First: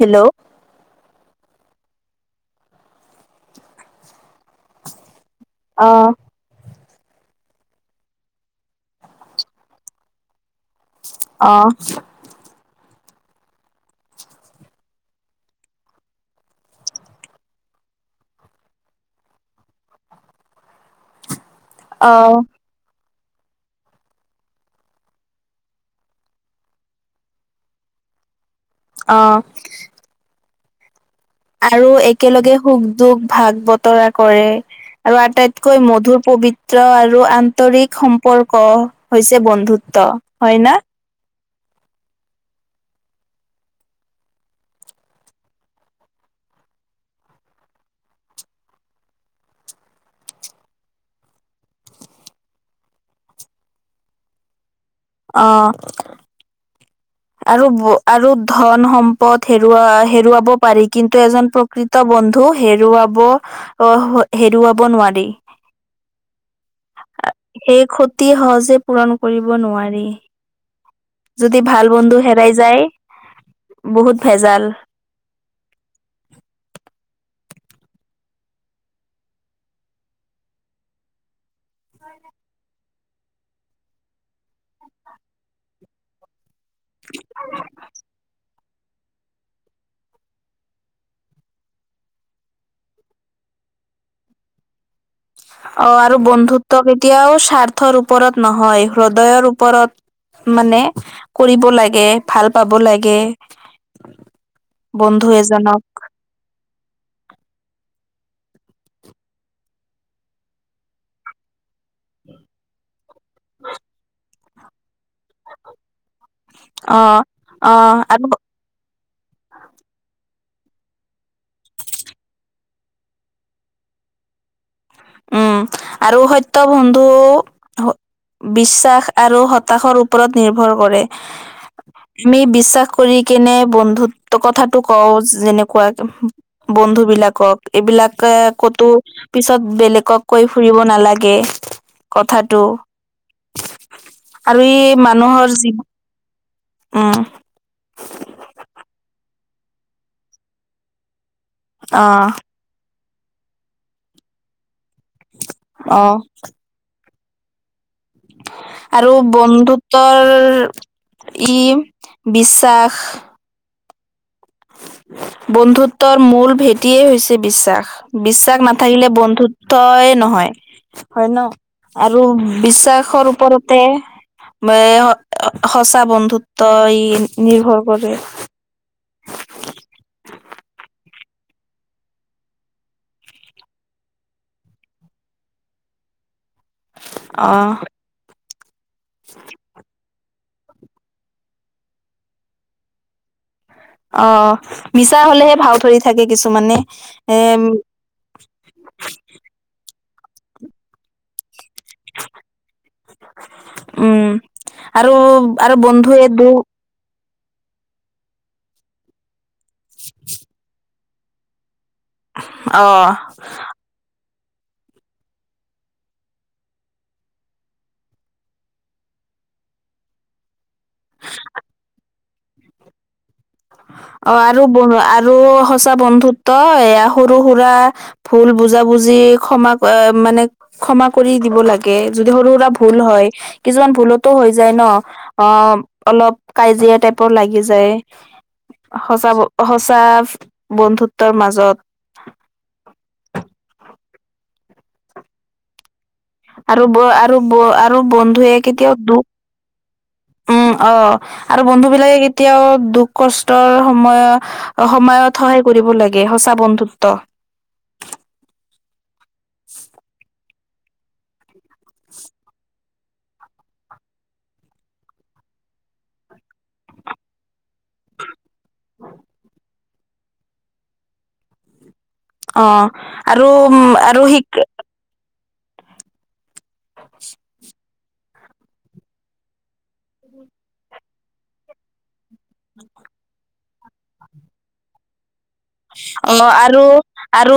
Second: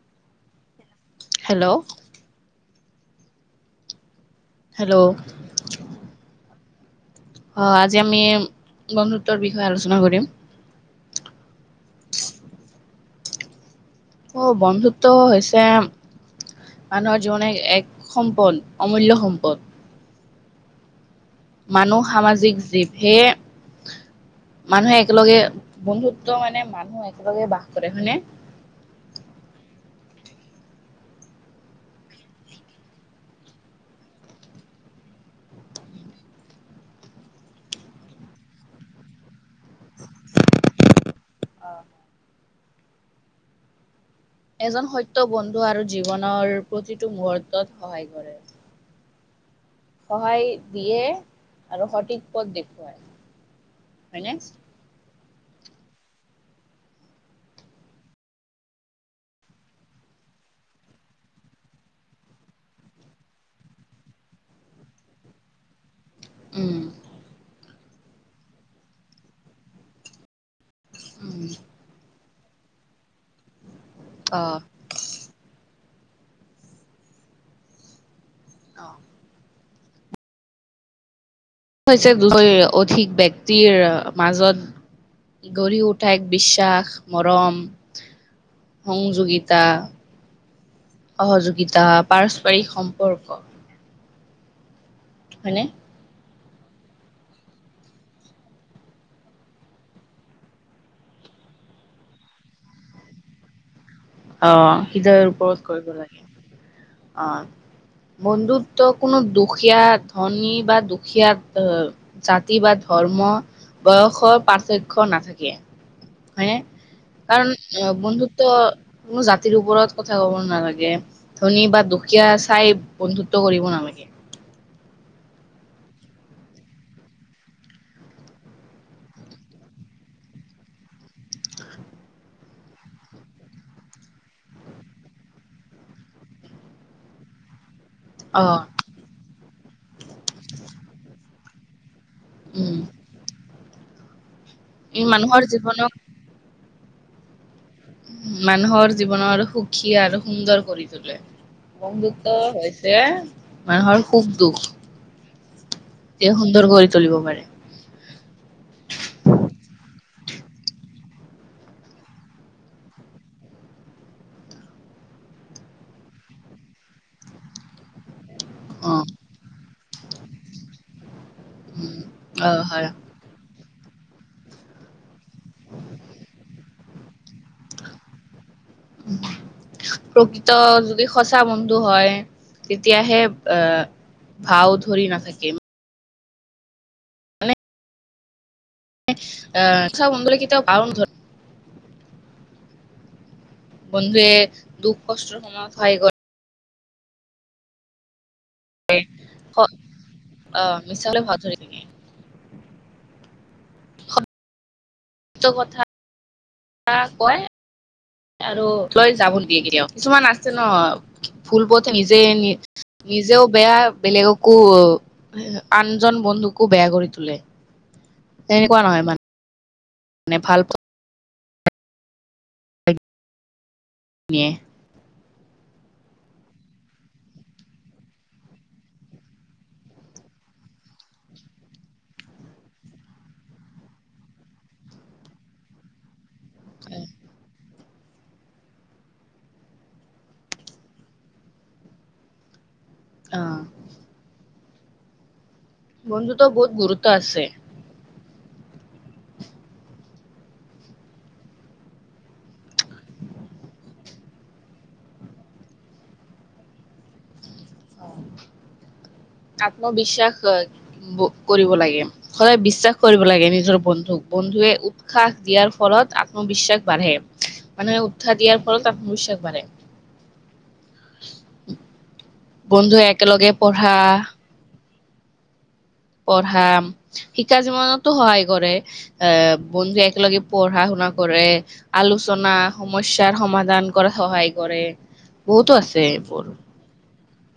Hello hello hello অ হয় আজি আমি বন্ধুত্বৰ বিষয়ে আলোচনা কৰিম অ [unintelligible] অ', বন্ধুত্ব হৈছে মানুহৰ জীৱনে এক সম্পদ অমূল্যয় সম্পদ। মানুহ অ', সামাজিক জীৱ সেইয়ে মানুহে একেলগে বন্ধুত্ব মানে মানুহ একেলগে বাস কৰে হয়নে? অ'। আৰু একেলগে সুখ-দুখ ভাগ বতৰা কৰে। আৰু আটাইতকৈ মধুৰ পবিত্ৰ আৰু আন্তৰিক সম্পৰ্ক হৈছে বন্ধুত্ব। হয়, না? অ'। এজন সত্য বন্ধু আৰু জীৱনৰ প্ৰতিটো মুহুৰ্তত সহায় কৰে। সহায় দিয়ে আৰু সঠিক পথ দেখুৱায়। হয়, নে? অ'। আৰু আৰু ধন সম্পদ হেৰুৱা হেৰুৱাব পাৰি কিন্তু এজন প্ৰকৃত বন্ধু হেৰুৱাব আহ, হেৰুৱাব নোৱাৰি। উম। সেই ক্ষতি সহজে পূৰণ কৰিব নোৱাৰি, উম যদি ভাল বন্ধু হেৰাই যায়, বহুত অ ভেজাল। অ'। হৈছে দুশৈ অধিক ব্যক্তিৰ মাজত গঢ়ি উঠ ঠা এক বিশ্বাস মৰম। সংযোগিতা, সহযোগিতা পাৰস্পৰিক সম্পৰ্ক। হয়, নে? অ', আৰু বন্ধুত্ব কেতিয়াও স্বাৰ্থৰ ওপৰত নহয়, হৃদয়ৰ ওপৰত মানে কৰিব লাগে, ভাল পাব লাগে। আহ, বন্ধু হৃদয়ৰ ওপৰত এজনক কৰিব লাগে অ'। বন্ধুত্ব কোনো দুখীয়া ধনী বা দুখীয়া জাতি বা ধৰ্ম বয়সৰ পাৰ্থক্য নাথাকে। হয়, নে? অ কাৰণ অ আৰু বন্ধুত্ব কোনো জাতিৰ ওপৰত কথা ক'ব নালাগে। ধনী বা দুখীয়া চাই বন্ধুত্ব কৰিব নালাগে। উম, আৰু সত্য বন্ধু বিশ্বাস আৰু হতাশৰ ওপৰত নিৰ্ভৰ কৰে। আমি বিশ্বাস কৰি কেনে বন্ধুত্ব কথাটো কওঁ যেনেকুৱা বন্ধু বিলাকক। এইবিলাক অ' ক'তো পিছত বেলেগক কৈ ফুৰিব নালাগে। কথাটো। উম, আৰু ই মানুহৰ জীৱন, উম। মানুহৰ জীৱনৰ সুখী আৰু সুন্দৰ কৰি তোলে। অ বন্ধুত্ব হৈছে মানুহৰ দুখ-দুখ। অ [unintelligible] সুন্দৰ কৰি তুলিব পাৰে। আৰু বন্ধুত্বৰ ই বিশ্বাস বন্ধুত্বৰ মূল ভেটিয়েই হৈছে বিশ্বাস, বিশ্বাস অ নাথাকিলে বন্ধুত্ব য় নহয়, হয় ন' আৰু অ হয় বিশ্বাসৰ ওপৰত তে সঁচা বন্ধুত্ব ই নিৰ্ভৰ কৰে। প্ৰকৃত যোনটো যদি সঁচা বন্ধু হয়, তেতিয়াহে এ ভাঁও ধৰি নাথাকিম। অঁহ ই চাঁও মন গ'লে কেতিয়াও পাৰন ধ অঁ বন্ধুৱে অঁ, দুখ মিছা কষ্টৰ হ'লেহে সময়ত ভাওঁ সহায় ধৰি কৰে। থাকে কিছুমানে এ এই হ মিছা হ'লে ভাও ধৰে নিকি? উম আৰু আৰু বন্ধু এ দু আ কয় আৰু লৈ যাব দিয়ে কেতিয়াও কিছুমান আছে ন ভুল পথে নিজে নি অ নিজেও বেয়া বেলেগক কো আনজন বন্ধুকো বেয়া কৰি তোলে, তেনেকুৱা নহয় মান নে ভাল অঁ নিয়ে আৰু ব আৰু সঁচা বন্ধুত্ব এয়া সৰু সুৰা ভুল বুজা বুজি ক্ষমা ক এ মানে ক্ষমা কৰি দিব লাগে, যদি সৰু সুৰা ভুল হয় কিছুমান ভুলতো হৈ যায় ন। অঁ, অলপ কাজিয়া টাইপৰ লাগি যায়। সঁচা ব সঁচা বন্ধুত্বৰ মাজত। অঁ বন্ধুত্ব বহুত আৰু ব গুৰুত্ব আৰু আছে ব আৰু বন্ধুৱে কেতিয়াও দুখ উম অ' আৰু বন্ধু বিলাকে কেতিয়াও দুখ কষ্টৰ সময় সময়ত সহায় কৰিব লাগে সঁচা বন্ধুত্ব। আত্মবিশ্বাস অ কৰিব লাগে সদায় বিশ্বাস কৰিব লাগে নিজৰ বন্ধুক। বন্ধুৱে উৎসাহ দিয়াৰ ফলত আত্মবিশ্বাস বাঢ়ে। মানুহে উৎসাহ দিয়াৰ ফলত আত্মবিশ্বাস বাঢ়ে। অ বন্ধুৱে আৰু একেলগে উম পঢ়া। আৰু শিক পঢ়াম শিক্ষা জীৱনত টো সহায় কৰে। এ বন্ধু একেলগে পঢ়া শুনা কৰে। আলোচনা সমস্যাৰ সমাধান কৰাত সহায় কৰে। বহুতো আছে এইবোৰ। অঁ আৰু আৰু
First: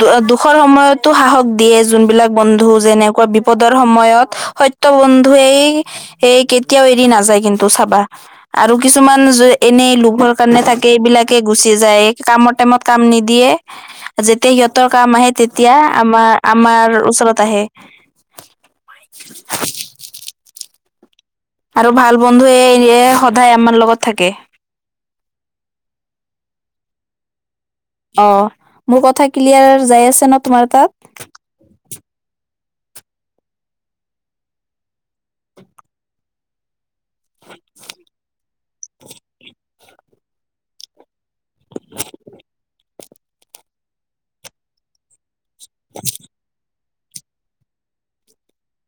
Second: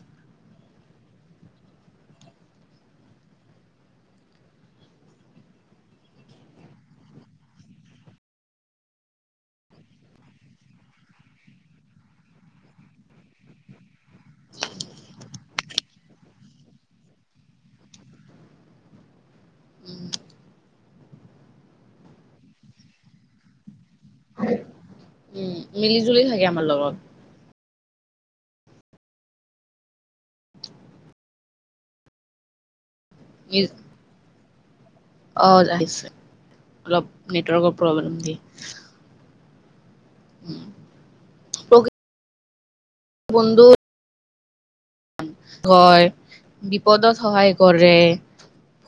দু দুখৰ সময়তো সাহস দিয়ে যোনবিলাক বন্ধু যেনেকুৱা বিপদৰ সময়ত। সত্য বন্ধুেৱে ই কেতিয়াও এৰি নাযায় কিন্তু চাবা। আৰু কিছুমান য এনেই লোভৰ কাৰণে থাকে এইবিলাকে গুচি যায়। কামৰ টাইমত কাম নিদিয়ে। যেতিয়া সিহঁতৰ কাম আহে, তেতিয়া আমাৰ-আমাৰ ওচৰত আহে। আৰু ভাল বন্ধুয়ে ইয়ে সদায় আমাৰ লগত থাকে। উম, মিলি জুলি থাকে আমাৰ লগত। অঁ, মোৰ কথা ক্লিয়াৰ যাই আছে ন তোমাৰ তাত?। ইউ অঁ আহিছে। অলপ নেটৱৰ্কৰ প্ৰব্লেম দিয়ে [unintelligible] প্ৰকৃত বন্ধু ভয় বিপদত সহায় কৰে।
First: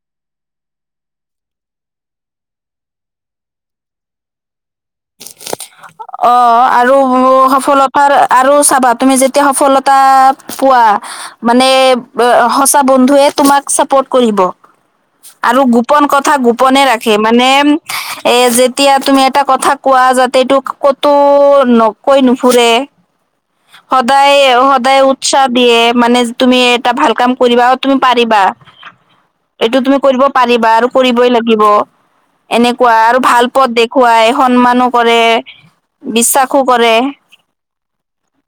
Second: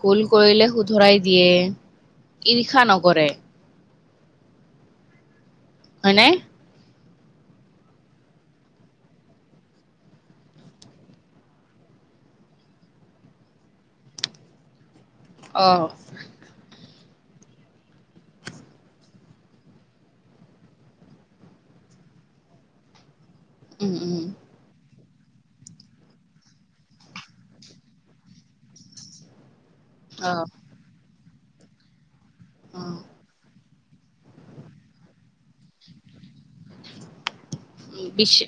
ভুল কৰিলে শুধৰাই দিয়ে। ইৰ্ষা নকৰে। হয়নে? অ' আৰু স সফলতাৰ, আৰু চাবা তুমি যেতিয়া সফলতা পোৱা। মানে ব-সচা বন্ধুৱে তোমাক চাপৰ্ট কৰিব। আৰু অ' গোপন ক। থা গোপনে ৰাখে মানে এ, যেতিয়া তুমি এটা কথা কোৱা যাত। তেটোক কতো নকৈ নুফুৰে, উম, উম, সদায়-সদায়। উচ্ছাহ দিয়ে মানে তুমি এটা ভাল কাম কৰিবা তুমি পাৰিবা। এইটো তুমি কৰিব অ', পাৰিবা আৰু কৰিবই লাগিব। অ'। এনেকুৱা আৰু ভাল পথ দে। খুৱাই সন্মানো কৰে, বিশ্বাসো কৰে। বিশ্ব,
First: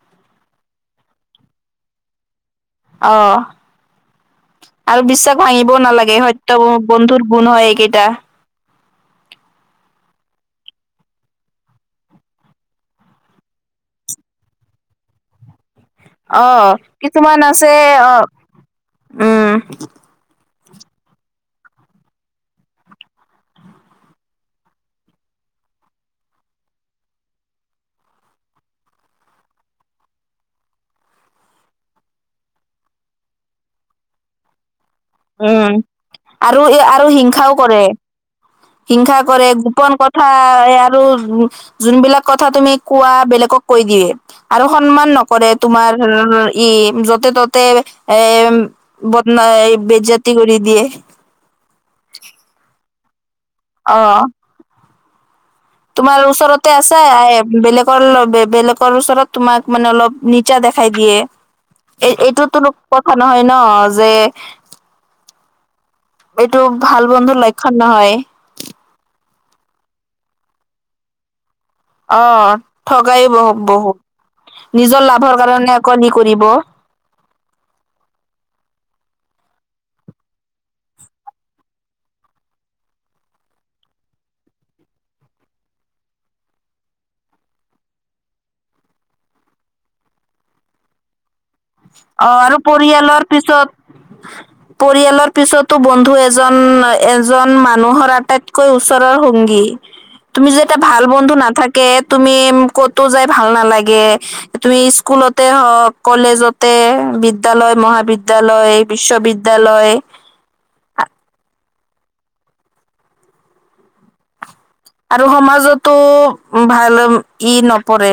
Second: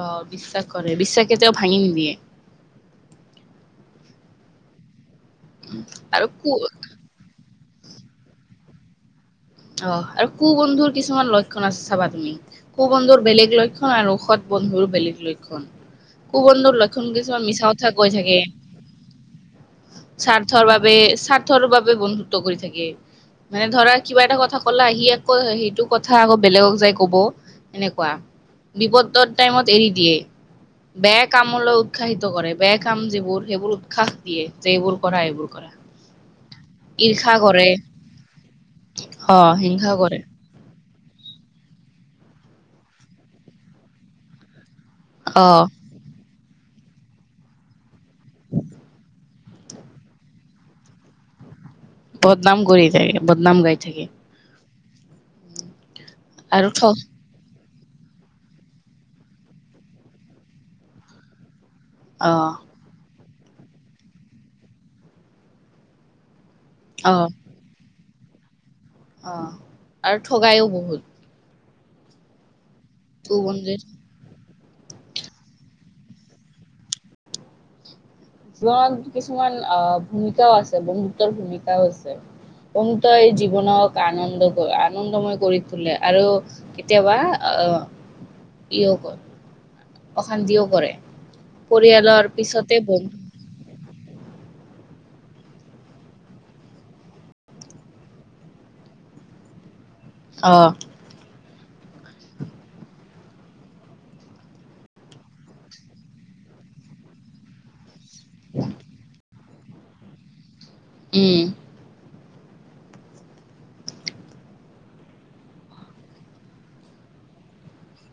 অ', বিশ্বাস কৰে বিশ্বাস কেতিয়াও ভাঙি নিদিয়ে। অ', আৰু বিশ্বাস ভাঙিবও নালাগে আৰু কু সত্যবোৰ। বন্ধুৰ গুণ হয় এইকেইটা। অ', আৰু কু বন্ধুৰ কিছুমান লক্ষণ আছে চাবা তুমি। কু বন্ধুৰ বেলেগ লক্ষণ আৰু সৎ বন্ধুৰ বেলেগ লক্ষণ। কু অ বন্ধুৰ লক্ষণ কিছুমান মিছা আছে কথা কৈ অ থাকে। উম স্বাৰ্থৰ বাবে, স্বাৰ্থৰ বাবে বন্ধুত্ব কৰি থাকে। মানে ধৰা কিবা এটা কথ। কথা ক'লা হি আকৌ সেইটো কথা আকৌ বেলেগক যাই কব, এনেকুৱা। বিপদৰ টাইমত এৰি দিয়ে। বেয়া কামলৈ উৎসাহিত কৰে, বেয়া কাম যিবোৰ সেইবোৰ উৎসাহ। দিয়ে যে এইবোৰ কৰা। এইবোৰ কৰা উম, আৰু এ, আৰু হিংসাও কৰে। হিংসা অ কৰে, হিংসা গোপন কৰে কথা। আৰু যোনবিলাক কথা তুমি কোৱা বেলেগক কৈ দিয়ে, আৰু সন্মান নক। কৰে অ তোমাৰ ই য'তে ত'তে এ, বদনা এই-। বেজ্জাতি কৰি দিয়ে। বদনাম কৰি থাকে, বদনাম গাই। থাকে অ'। তোমাৰ আৰু ওচৰতে ঠ আছে, এ বেলেগ। বল বে বেলেগৰ ওচৰত তোমাক মানে অলপ নিচা দেখাই দিয়ে। অ এই-এইটোতো উপৰত নহয় ন যে। এইটো ভাল অ বন্ধুৰ লক্ষণ নহয়। অ', আৰু ঠগায়ো বহুত। অ', থগাই টু বন্ধুৱে বহ-বহুত। নিজৰ লাভৰ কাৰণে আকৌ নি কৰিব। জীৱনত কিছুমান আ, ভূমিকাও আছে বন্ধুত্বৰ ভূমিকাও আছে। বন্ধুত্বই জীৱনক আনন্দ-আনন্দময় কৰি তোলে, আৰু। কেতিয়াবা অ কিয় ক। অশান্তিও কৰে। অ পৰিয়ালৰ আৰু পিছতে বন্ধু। পৰিয়ালৰ পিছত। [inaudible] পৰিয়ালৰ পিছতো বন্ধু এজন এজন মানুহৰ আটাইতকৈ ওচৰৰ সংগী। তুমি অ যে এটা ভাল বন্ধু নাথাকে তুমি কতো যাই ভাল নালাগে। তুমি স্কুলতে হওক কলেজত। তে বিদ্যালয় মহাবিদ্যালয় বিশ্ববিদ্যালয়। উম। আৰু সমাজতো ভাল ই নপৰে।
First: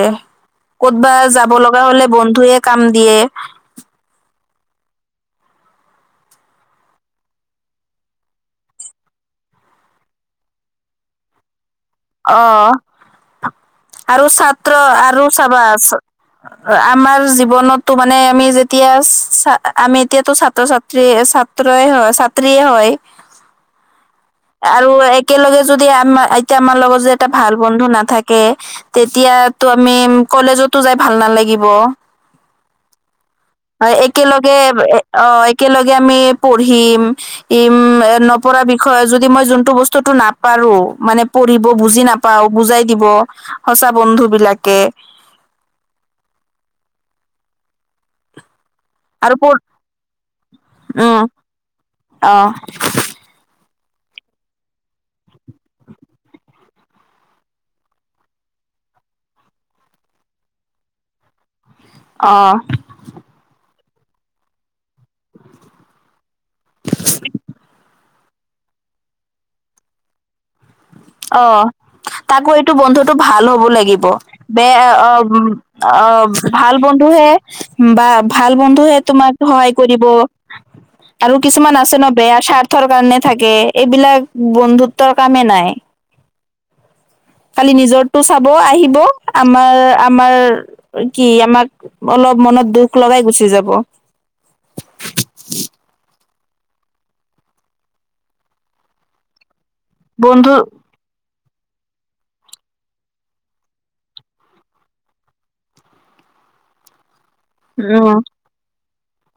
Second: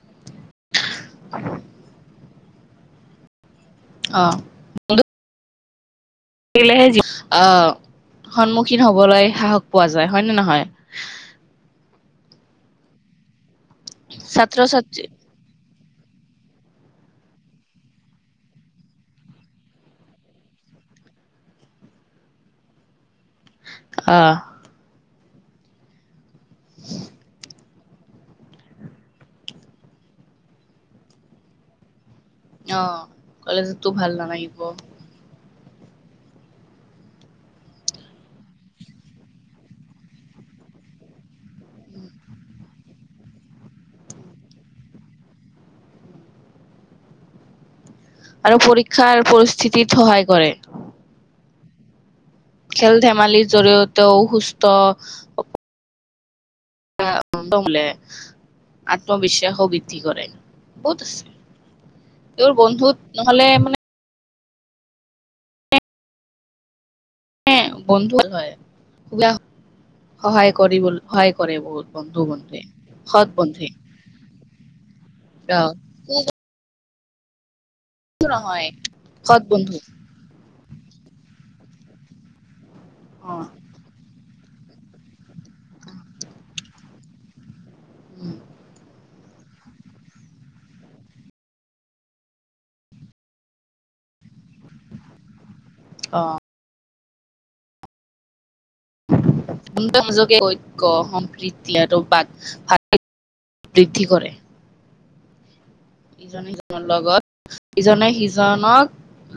ক'তবা যাব লগা হ'লে বন্ধুৱে কাম দিয়ে। অ'। কিলেহে জী-আ, সন্মুখীন হ'বলৈ সাহস পোৱা যায়। হয় নে নহয়? অ', আৰু ছাত্ৰ আৰু চাবা ছা আমাৰ জীৱনতো মানে আমি যেতিয়া ছা-আমি এতিয়াতো ছাত্ৰ-ছাত্ৰী ছা হয় ছাত্ৰীয়ে হয়। অহ'। আৰু একেলগে যদি আমাৰ এতিয়া আমাৰ লগত যে এটা ভাল বন্ধু নাথাকে- তেতিয়াতো আমি কলেজতো যায় ভাল নালাগিব। অঁ' কলেজতো ভাল নালাগিব। অঁ' একেলগে আমি পঢ়িম। নপঢ়াৰ বিষয়ে যদি মই যোনটো বস্তুটো নাপাৰো মানে পঢ়িব বুজি না পাওঁ বুজাই দিব সঁচা বন্ধু বিলাকে। আৰু পৰীক্ষাৰ পৰিস্থিতিত সহায় কৰে। উমঁ' অহ'। খেল ধেমালিৰ জৰিয়তেও সুস্থ আত্মবিশ্বাস বৃদ্ধি কৰে, বহুত আছে। অ তেওঁৰ বন্ধুত নহ'লে মানে [inaudible] বন্ধু হয়। [unintelligible] সহায় কৰিব, সহায় অ কৰে বহুত তাকো বন্ধু-বন্ধুৱে, এইটো বন্ধুটো সৎ ভাল হ'ব বন্ধুৱে। লাগিব বেয়া অঁ' অ অঁ'। ভাল বন্ধুহে বা ভাল নহয় বন্ধুহে তোমাক সৎ সহায় বন্ধু কৰিব। আৰু কিছুমান আছে ন' বেয়া স্বাৰ্থৰ কাৰণে অ থাকে। এইবিলাক বন্ধুত্বৰ কামে নাই। খালি নিজৰটো উম চাব আহিব- আমাৰ, আমাৰ কি আমাক অলপ মনত দুখ লগাই গুচি যাব। অঁ। [unintelligible] বন্ধু ঐক্য সম্প্ৰীতি- দিয়াতো [unintelligible] বৃদ্ধি কৰে। ইজনে সিজনৰ লগত, ইজনে উম সিজনক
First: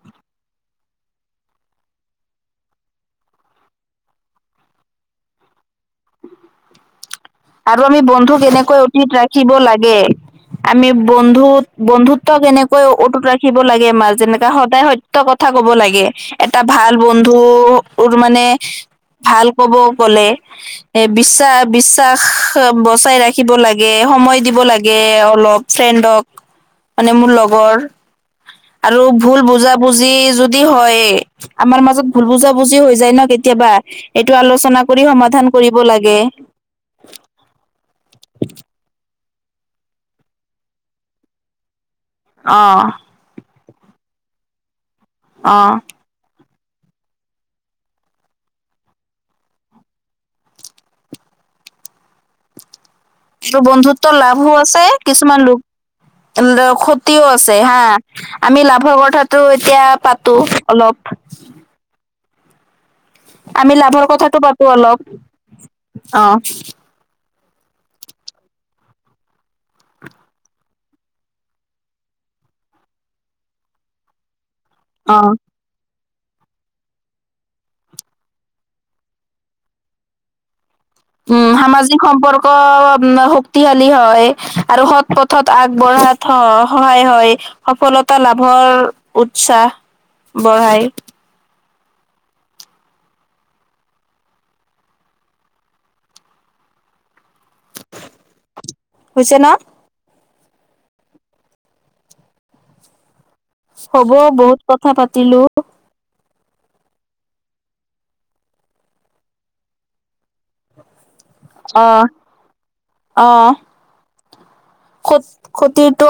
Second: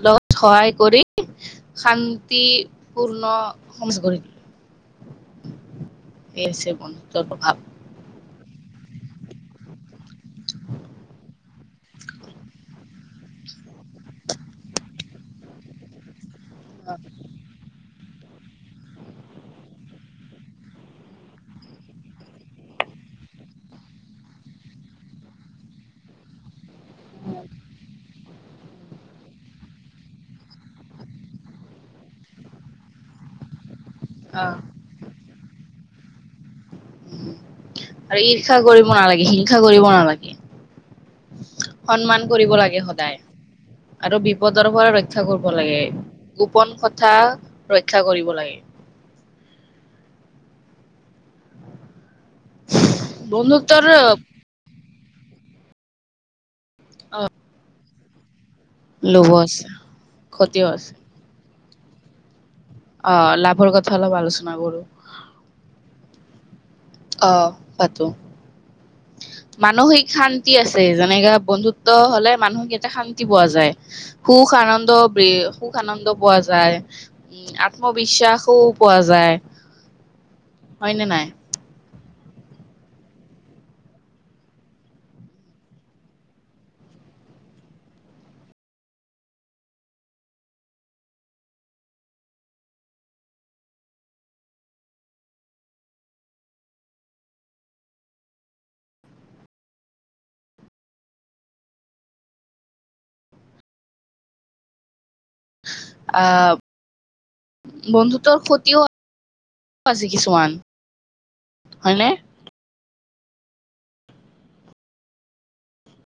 লগত সহায় কৰি- শান্তিপূৰ্ণ [unintelligible] এই হৈছে বন্ধুত্বৰ প্ৰভাৱ। আৰু আমি বন্ধু কেনেকৈ অতীত ৰাখিব লাগে। আমি বন্ধুত বন্ধুত্ব কেনেকৈ অটুত ৰাখিব লাগে, আমাৰ যেনেকা সদায় সত্য কথা ক'ব লাগে, এটা ভাল বন্ধু তোৰ মানে ভাল ক'ব গ'লে এ বিশ্বাস বি শ্বাস বচাই ৰাখিব লাগে, সময় দিব লাগে অলপ ফ্ৰেণ্ডক। মানে মোৰ লগৰ আৰু ভুল বুজা বুজি যদি হয়- আমাৰ মাজত ভুল বুজা বুজিও হৈ যায় ন' কেতিয়াবা। এইটো অ' আলোচনা কৰি সমাধান কৰিব লাগে। আৰু ঈৰ্ষা কৰিব নালাগে, হিংসা কৰিব নালাগে। সন্মান কৰিব অ লাগে সদায় আৰু বিপদৰ পৰা ৰক্ষা কৰিব অ লাগে। গোপন কথা ৰক্ষ্যা কৰিব লাগে। বন্ধুত্বৰ বন্ধুত্ব লাভো আছে কিছুমান লোক ক্ষতিও আছে হা। আমি লাভৰ লোভো কথাটো আছে, এতিয়া পাতো ক্ষতিও আছে। অলপ। অ' আমি কথা লাভৰ অলপ কথাটো আলোচনা পাপো কৰো, অলপ অ। অ পাতো। মানসিক শান্তি আছে যেনেকা বন্ধুত্ব হলে মানুহ কেইটা শান্তি পোৱা যায়। সুখ আনন্দ অ ব্ৰে। সুখ আনন্দ পোৱা যায় উম আত্মবিশ্বাসো পোৱা যায়। হয়নে নাই। উম সামাজিক সম্পৰ্ক শক্তিশালী হয় আৰু সৎ পথত আগবঢ়াত। স সহায় হয় সফলতা লাভৰ উৎসাহ বঢ়ায়। হৈছে ন। হ'ব বহুত কথা পাতিলোঁ। আ বন্ধুত্বৰ খতিও আজি কিছুমান। অ হয়নে? অ। ক্ষত ক্ষতিটো।